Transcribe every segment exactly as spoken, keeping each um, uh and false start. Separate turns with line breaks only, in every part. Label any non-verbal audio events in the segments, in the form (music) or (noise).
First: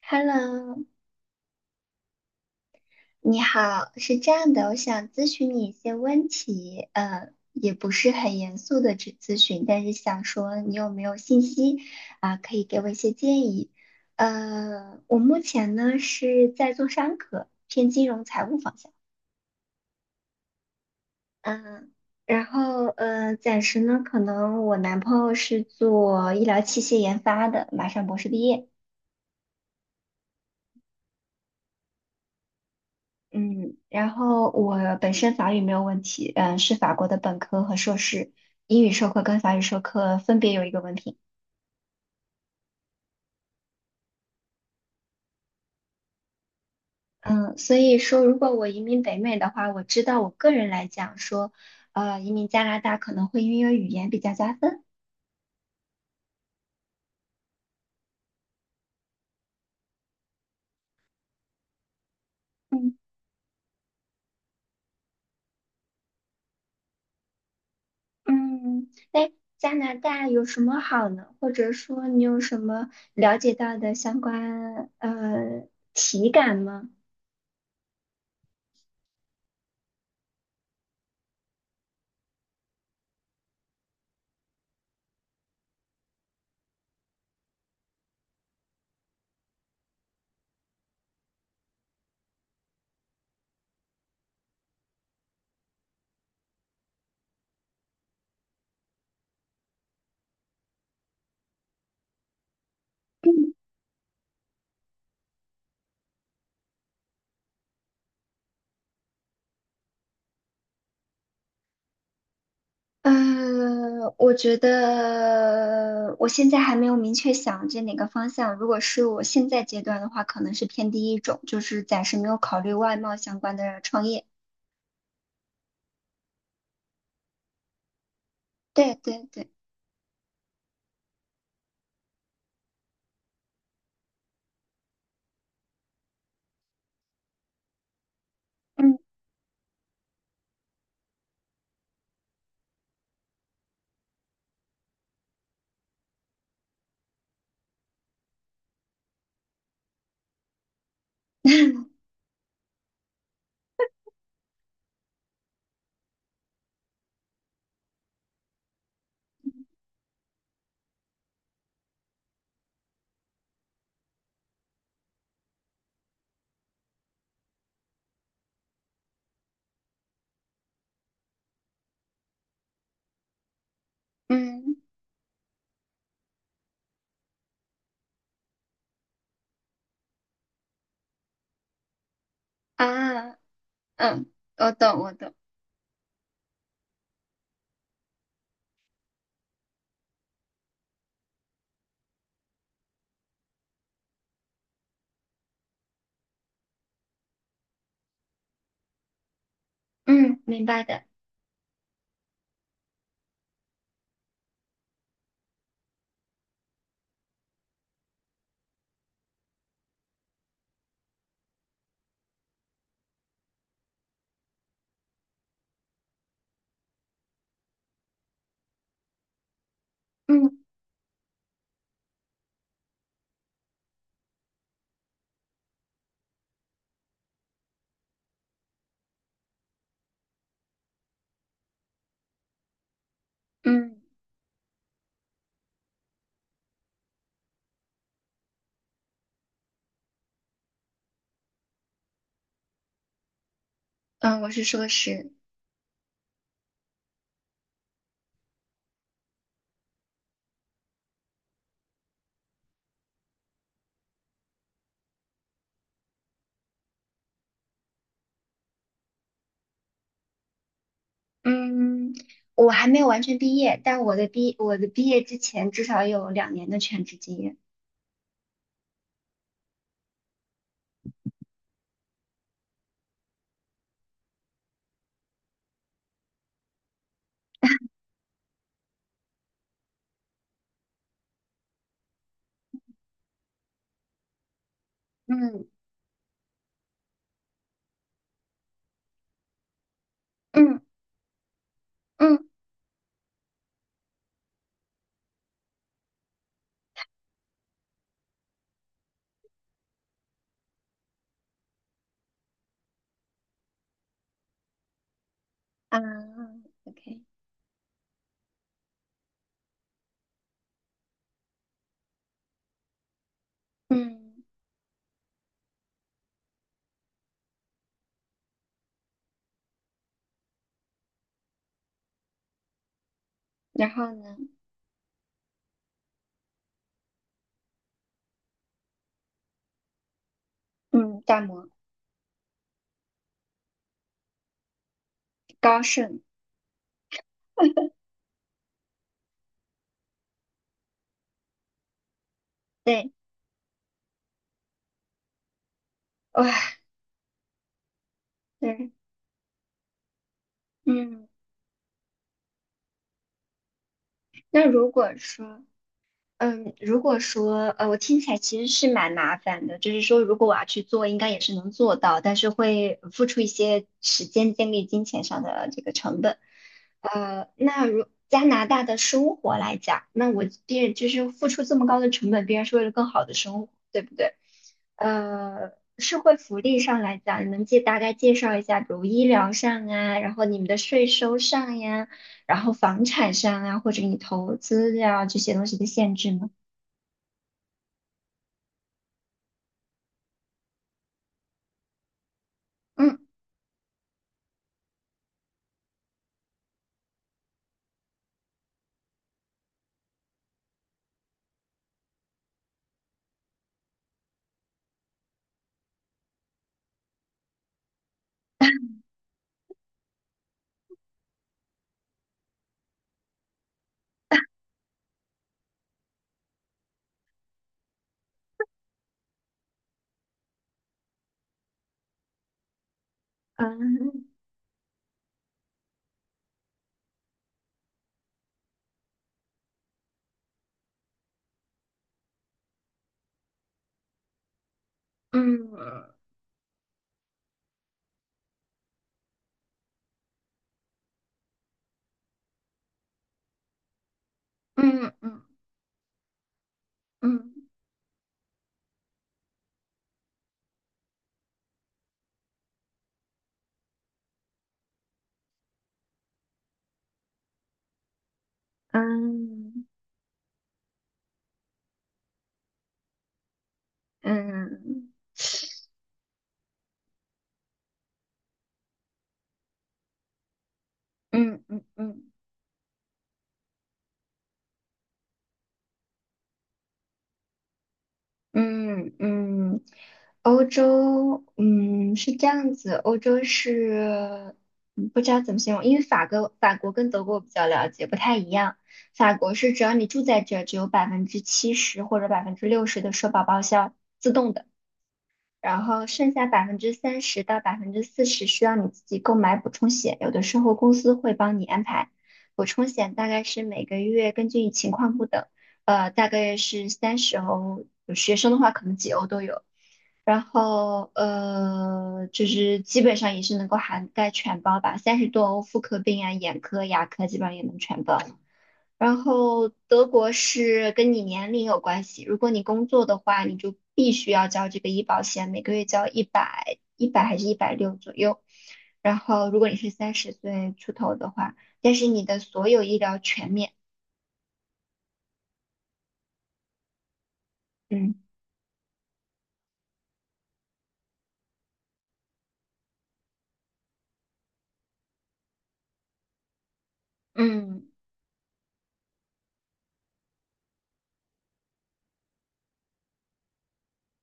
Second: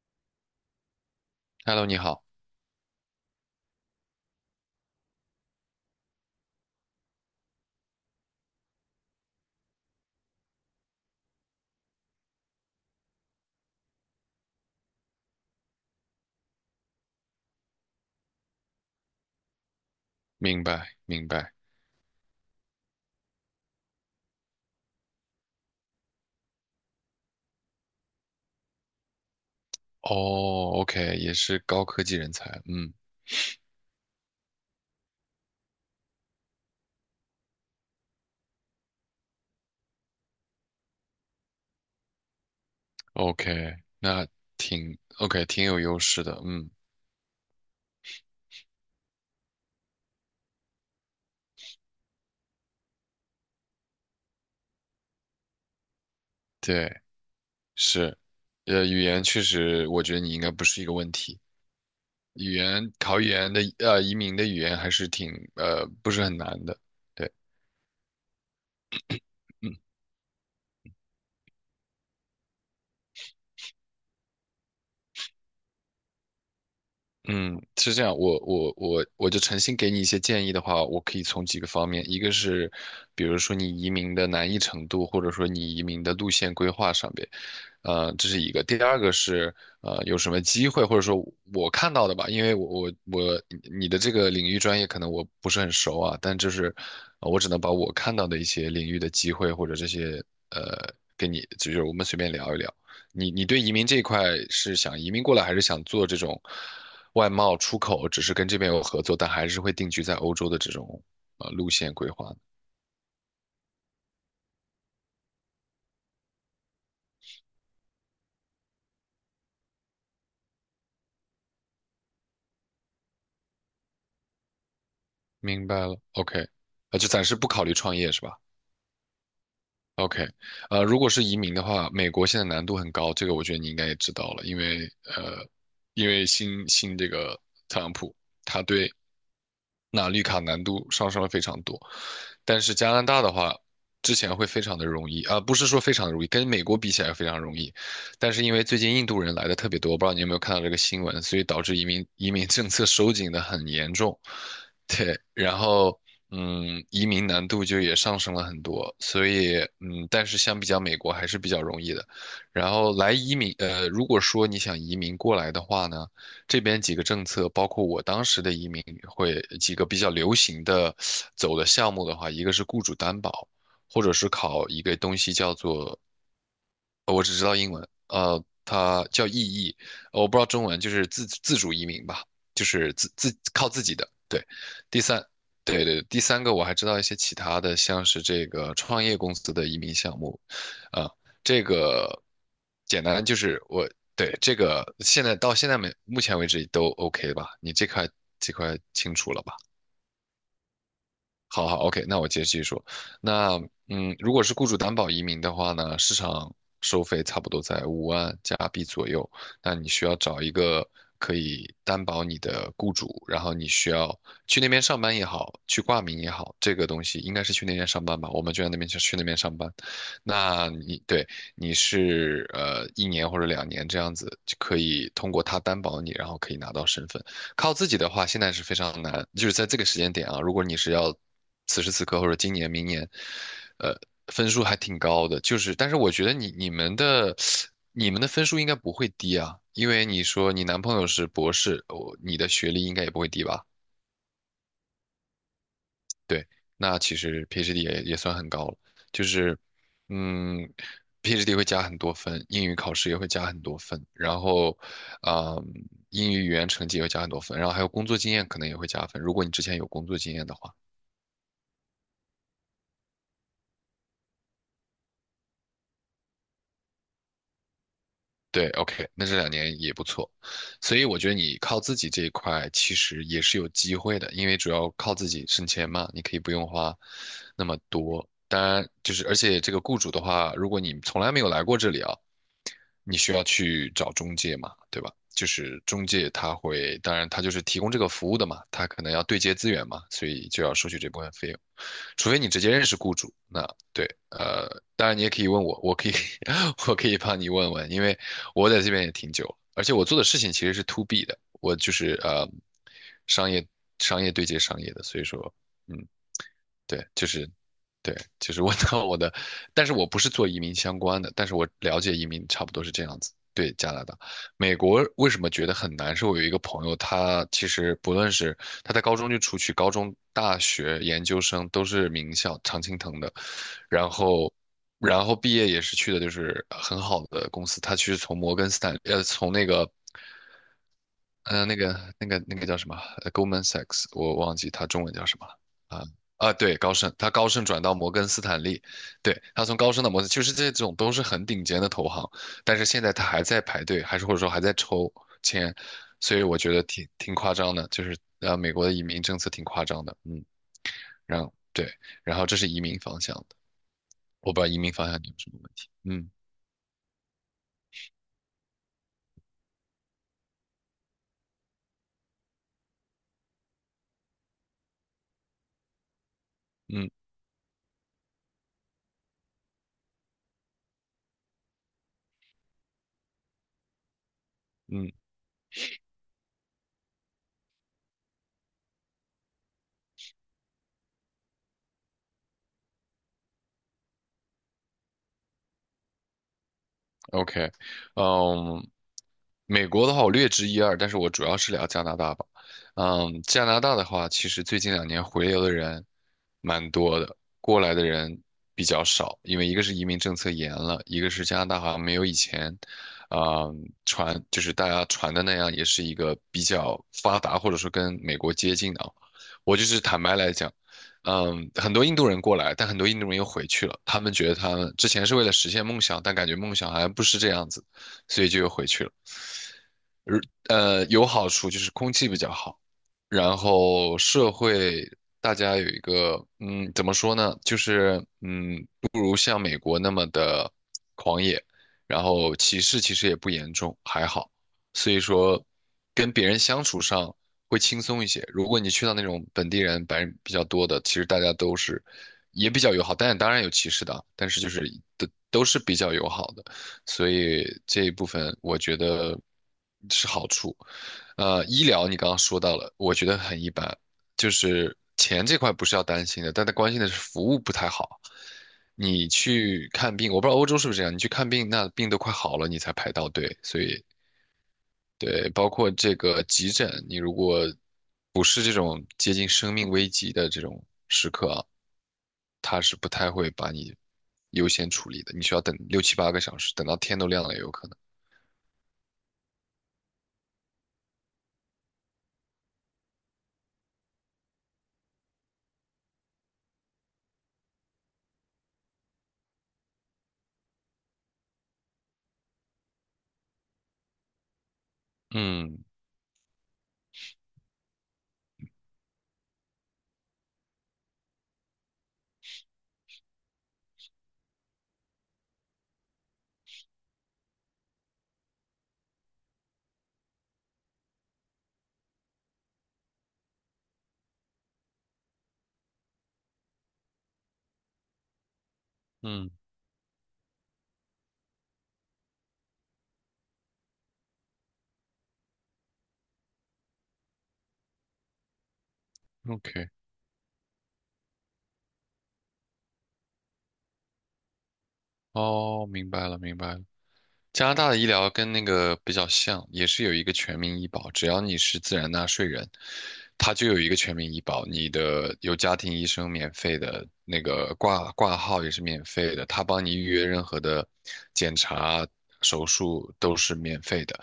Hello，
Hello，你好，
你好，是这样的，我想咨询你一些问题，呃，也不是很严肃的咨咨询，但是想说你有没有信息啊，可以给我一些建议。呃，我目前呢是在做商科，偏金融财务方向，
明白明白。
嗯，然后呃，暂时呢，可能我男朋友是做医疗器械研发的，马上博士毕业。
哦，OK，也是高科技人才，嗯
嗯，然后我本身法语没有问题，嗯，是法国的本科和硕士，英语授课跟法语授课分别有一个文凭，
，OK，那挺 OK，挺有优势的，嗯，
嗯，所以说如果我移民北美的话，我知道我个人来讲说，呃，移民加拿大可能会因为语言比较加分，
对，是，呃，语言确实，我觉得你应该不是一个问题。语言
嗯
考语言的，呃，移民的语言还是挺，呃，不是很难的，对，
嗯，那加
嗯。
拿大有什么好呢？或者说你有什么了解到的相关呃体感吗？
嗯，是这样，我我我我就诚心给你一些建议的话，我可以从几个方面，一个是，比如说你移民的难易程度，或者说你移民的路线规划上边，呃，这是一个。第二个是，呃，有什么机会，或者说我看到的吧，因为我我我你的这个领域专业可能我不是很熟啊，但就是呃我只能把我看到的一些领域的机会或者这些呃给你，就是我们随便聊一聊。你你
(laughs)
对移民这一块是想移民过来，还是想做这种？外贸出口只是跟这边有合作，但还是会定居在欧洲的这种呃路线规划的
嗯，我觉得我现在还没有明确想着哪个方向。如果是我现在阶段的话，可能是偏第一种，就是暂时没有考虑外贸相关的创业。
明白了，OK,呃，就暂时不考虑创业是吧
对对对，
？OK,呃，如果是移民的话，美国现在难度很高，这个我觉得你应该也知道了，因为呃，因为新新这个特朗普，他对
嗯
那绿卡难度上升了非常多。但是加拿大的话，之前会非常的容易啊，不是说非常容易，跟美国比起来非常容易。但是因为最近印度人来的特别多，我不知道你有没有看到这个新闻，所以导致移民移民政策收紧的很严重。对，然后嗯，移民难度就也上升了很多，所以嗯，但是相比较美国还是比较容易的。然后来移民，呃，如果说你想移民过来的话呢，这边几个政策，包括我当时的移民会几个比较流行的走的项目的话，一个是雇主担保，或者是考
嗯
一个东西叫做呃我只知道英文，呃，它叫意译，呃我不知道中文，就是自自主移民吧，就是自自
啊
靠自己的。
嗯，
对，
我懂
第
我
三，
懂，
对对，第三个我还知道一些其他的，像是这个创业公司的移民项目，啊、这个简单就是我对这个现在到现在没目前为止都 OK 吧？你这块这块清楚了吧？
嗯，明白的，
好好，OK,那我接着继续说。那嗯，如果是雇主担保移民的话呢，市场收费差不多在五万加币左右。那你需要找一个可以担保你的雇主，然后你需要去那边上班也好，去挂名也好，这个东西应该是去那边上班吧？我们就在那边去去那边上班。
嗯
那你对你是呃一年或者两年这样子，就可以通过他担保你，然后可以拿到身份。靠自己的话，现在是非常难，就是在这个时间点啊，如果你是要此时此刻或者今年、明年，呃，
嗯
分数还挺高的，就是，但是我觉得你你们的你们的分数应该不会低啊，因为你说你男朋友是博士，我你的学历应该也不会低吧？
嗯，我是硕士，
对，那其实 PhD 也也算很高了，就是，嗯，PhD 会加很多分，英语考试也会加很多分，然后，啊、英语语言成绩也会加很多分，然后还有工作经验可能也会加分，如果你之前有工作经验的话，
嗯，我还没有完全毕业，但我的毕我的毕业之前至少有两年的全职经验。
对，OK,那这两年也不错，所以我觉得你靠自己这一块其实也是有机会的，因为主要靠自己省钱嘛，你可以不用花那么多。当然，就是而且这个雇主的话，如果你从来没有来过这里啊。你需要去找中介嘛，对吧？就
嗯
是中介他会，当然他就是提供这个服务的嘛，他可能要对接资源嘛，所以就要
嗯
收取这部分费用，除
嗯
非你直接认识雇主，那对，呃，当然你也可以问我，我可以 (laughs) 我可以帮你问问，因为我在这边也挺久了，而且我做的事情其实是 to B 的，我就是呃商业商业对接商业的，所以说。
啊
嗯，对，
，OK。
就是对，就是我到我的，但是我不是做移民相关的，但是我了解移民差不多是这样子。对加拿大、
嗯，
美国为什么觉得很难？是我有一个朋友，他其实不论是他在高中就出去，高中、大学、研究生都是名校常青藤的，
然
然
后呢？
后，然后毕业也是去的就是很好的公司，他其实从摩根斯坦，呃，从那个
嗯，大
呃，
摩、
那个、那个、那个叫什么呃，Goldman Sachs,我忘记他中文叫什么了
高
啊、
盛，
啊，对，高盛，他高盛转到摩根斯坦利，对，他从高盛到摩根，就是这种都是很顶尖的投行，但是现
对，
在他还在排队，还是或者说还在抽签，所以
哇，
我觉得挺挺夸张的，就是呃，美国
对，
的移民政策挺夸张的，嗯，
嗯，
然后对，然后这是移民方向的，我不
那
知道移
如
民方
果
向你有什么
说，
问题，嗯
嗯，如果说呃，我听起来其实是蛮麻烦的，就是说如果我要去做，应该也是能做到，但是会付出一些时间、精力、金钱上的这个成本。
嗯
呃，那如加拿大的生活来讲，那我必然就是付出这么高的成本，必然是为了更好的生活，对不对？
嗯。
呃，社会福利上来讲，你能介大概介绍一下，比如医疗上啊，然后你们的税收上呀？然后房产上啊，或者你投资呀、这些东西的限制呢？
OK,嗯，美国的话我略知一二，但是我主要是聊加拿大吧。
嗯
嗯，加拿大的话，其实最近两年回流的人蛮多的，过来的人比较少，因为一个是移民政策严了，一个是加拿大好像没有以前，啊、传就是大家传的那样，也是一个比较发达或者说跟美国接近的啊。我就是坦白来讲。嗯，很多印度人过来，但很多印度人又回去了。他们觉得他们之前是为了实现梦想，但感觉梦想好像不是这样子，所以就又回去了。而呃，有好处就是空气比较好，然后
嗯
社会大家有一个，嗯，怎么说呢？就是嗯，不如像美国那么的狂野，然后歧视其实也不严重，还好。所以说，
嗯
跟别人相处上会轻松一些。如果你去到那种本地人、白人比较多的，其实大家都是也比较友好，但当然有歧视的啊但是就是
嗯
都
嗯
都是比较友好的，所以
嗯
这一部分我觉得是好处。呃，医疗你刚刚说到了，我觉得很一般，就是钱这块不是要担心的，但他关心的是服务不太好。你
嗯
去看病，我不知道欧洲是不是这样，你去看病，那病都快好了，你才排到队，所以
嗯
对，包括这个急诊，你如果不是这种接近生命危急的这种时刻
嗯
啊，
嗯嗯
他是不太会把你优先处理的，你需要等六七八个小时，等到天都亮了也有可能。
嗯嗯，欧洲，嗯，是这样子，欧洲是，嗯不知道怎么形容，因为法国法国跟德国我比较了解，不太一样。法国是只要你住在这儿，只有百分之七十或者百分之六十的社保报销，自动的。
嗯
然后剩下百分之三十到百分之四十需要你自己购买补充险，有的时候公司会帮你安排。补充险大概是每个月根据情况不等，呃，大概是三十欧，有学生的话可能几欧都有。然后呃，就是基本上也是能够涵盖全包吧，三十多欧妇科病啊、眼科、牙科基本上也能全包。然
嗯
后德国是跟你年龄有关系，如果你工作的话，你就必须要交这个医保险，每个月交一百一百还是一百六左右。然后如果你
，OK,
是三十岁出头的话，但是你的所有医疗全免。
哦，明白了，明白了。加拿大的医
嗯
疗跟那个比较像，也是有一个全民医保，只要你是自然纳税人，他就有一个全民医保。你的有家庭医生免费的，那个
嗯
挂挂号也是免费的，他帮你预约任何的检查、手术都是免费的。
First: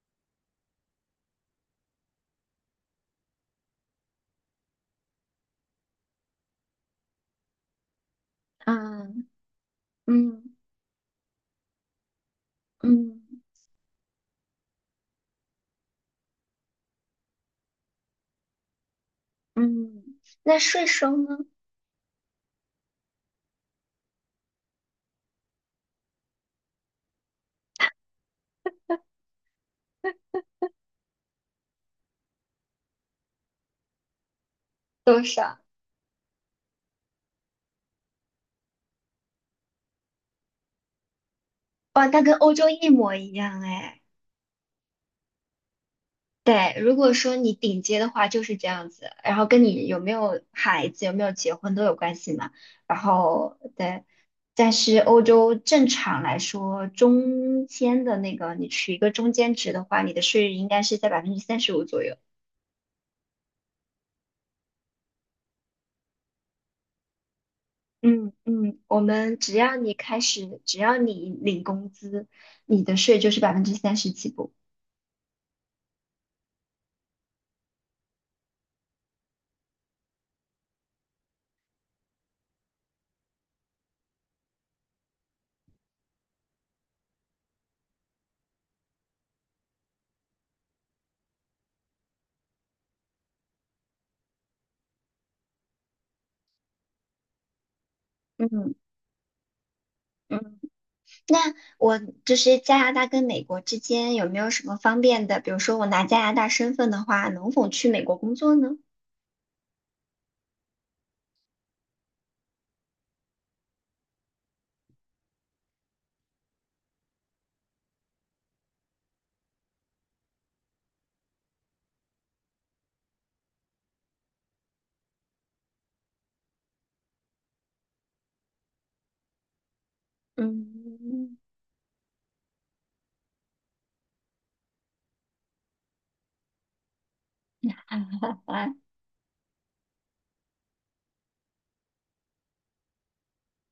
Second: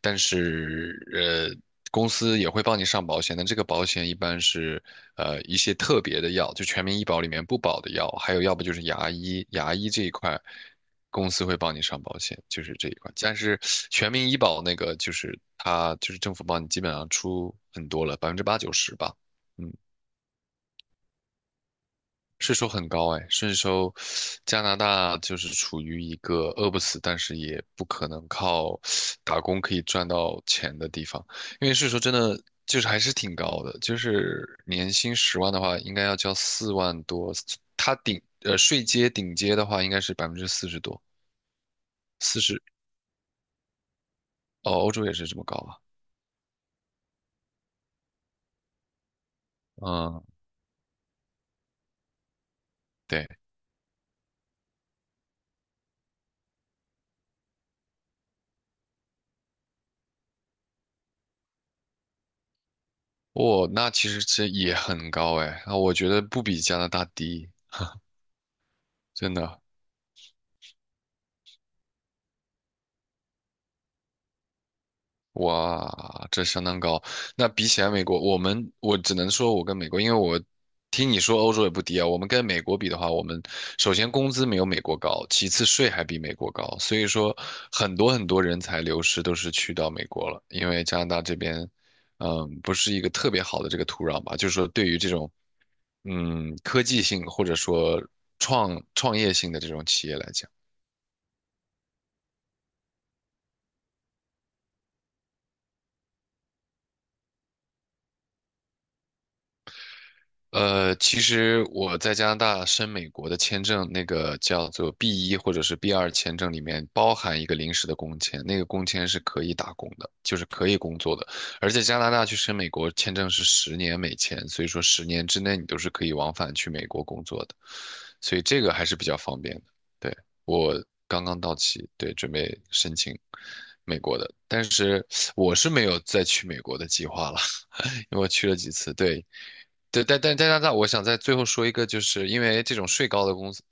但是呃，公司也会帮你上保险，但这个保险一般是呃一些特别的药，就全民医保里面不保的药，还有要不就是牙
嗯
医，牙医这一块
嗯
公司会帮你上保险，就是这一块。
嗯
但是全民医保那个就是它就是政府帮你基本上出很多了，百分之八九十吧。嗯。
嗯，那税收呢？
税收很高哎，税收，加拿大就是处于一个饿不死，但是也不可能靠打工可以赚到钱的地方，因为税收真的就是还是挺高的，就是年薪
多
十万
少？
的话，应该要交四万多，它顶呃税阶顶阶的话应该是百分之四十多，
哇，那跟
四
欧
十
洲一模一样哎。
哦，欧洲也是这么高吧？
对，如果说你顶尖的话就是这样子，然后跟你有没
嗯，
有孩子、有没有结婚都有关系嘛。然
对，
后对，但是欧洲正常来说，中间的那个你取一个中间值的话，你的税率应该是在百分之三十五左右。
哦，那其实这也很高哎，那我觉得不比加拿大低，
嗯嗯，我
真
们只
的。
要你开始，只要你领工资，你的税就是百分之三十起步。
哇，这相当高。那比起来，美国，我们我只能说，我跟美国，因为我听你说欧洲也不低啊。我们跟美国比的话，我们首先工资没有美国高，其次税还比美国高，所以说很多很多人才流失都是去到美国了，因为加拿大这边，嗯，不是一个特别好的这个土壤吧，就是说对于这种嗯科技性或者说
嗯
创创业性的这种企业来讲。
嗯。那我就是加拿大跟美国之间有没有什么方便的？比如说我拿加拿大身份的话，能否去美国工作呢？
呃，其实我在加拿大申美国的签证，那个叫做 b 一或者是 b 二签证里面包含一个临时的工签，那个工签是可以打工的，就是可以工作的。而且加拿大去申美国签证是十年美签，所以说十年之内你都是可以往返去美国工作的，所以这个还是比较方便的。对，我刚
嗯，
刚到期，对，准备申请美国的，但是我是没有再去美国的计划了。因为我去了几
(laughs)
次，对，对，但但但但但，我想在最后说一个，就是因为这种税高的公司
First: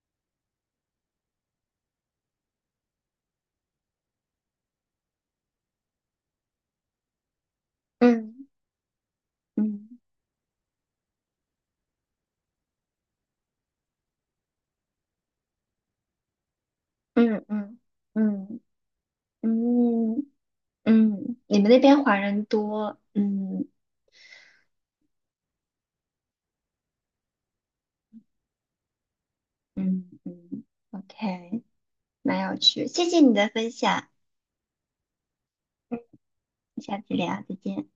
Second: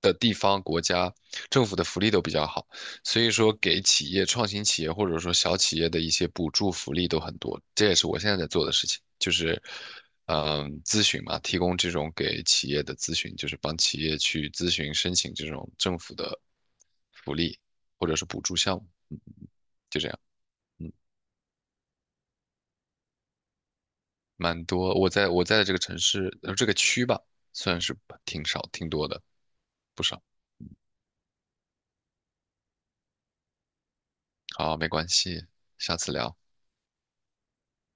的地方、国家、政府的福利都比较好，所以说给企业、创新企业或者说小企业的一些补助福利都很多。这也是我现在
嗯
在做的事情，就是
嗯
嗯，咨询嘛，提供这种给企业的咨询，就是帮企业去咨询申请这种政府的福
嗯
利
嗯
或者是补助
嗯
项目，嗯就这
嗯
样。
嗯
嗯。
嗯，你们那边华人多，嗯
蛮多。我在我在的这个城市，呃，这个区吧，算是挺少，挺多的，不
嗯
少。
嗯，OK，蛮有趣，谢谢你的分享，
好，没关系，下次聊。
下次聊，再见。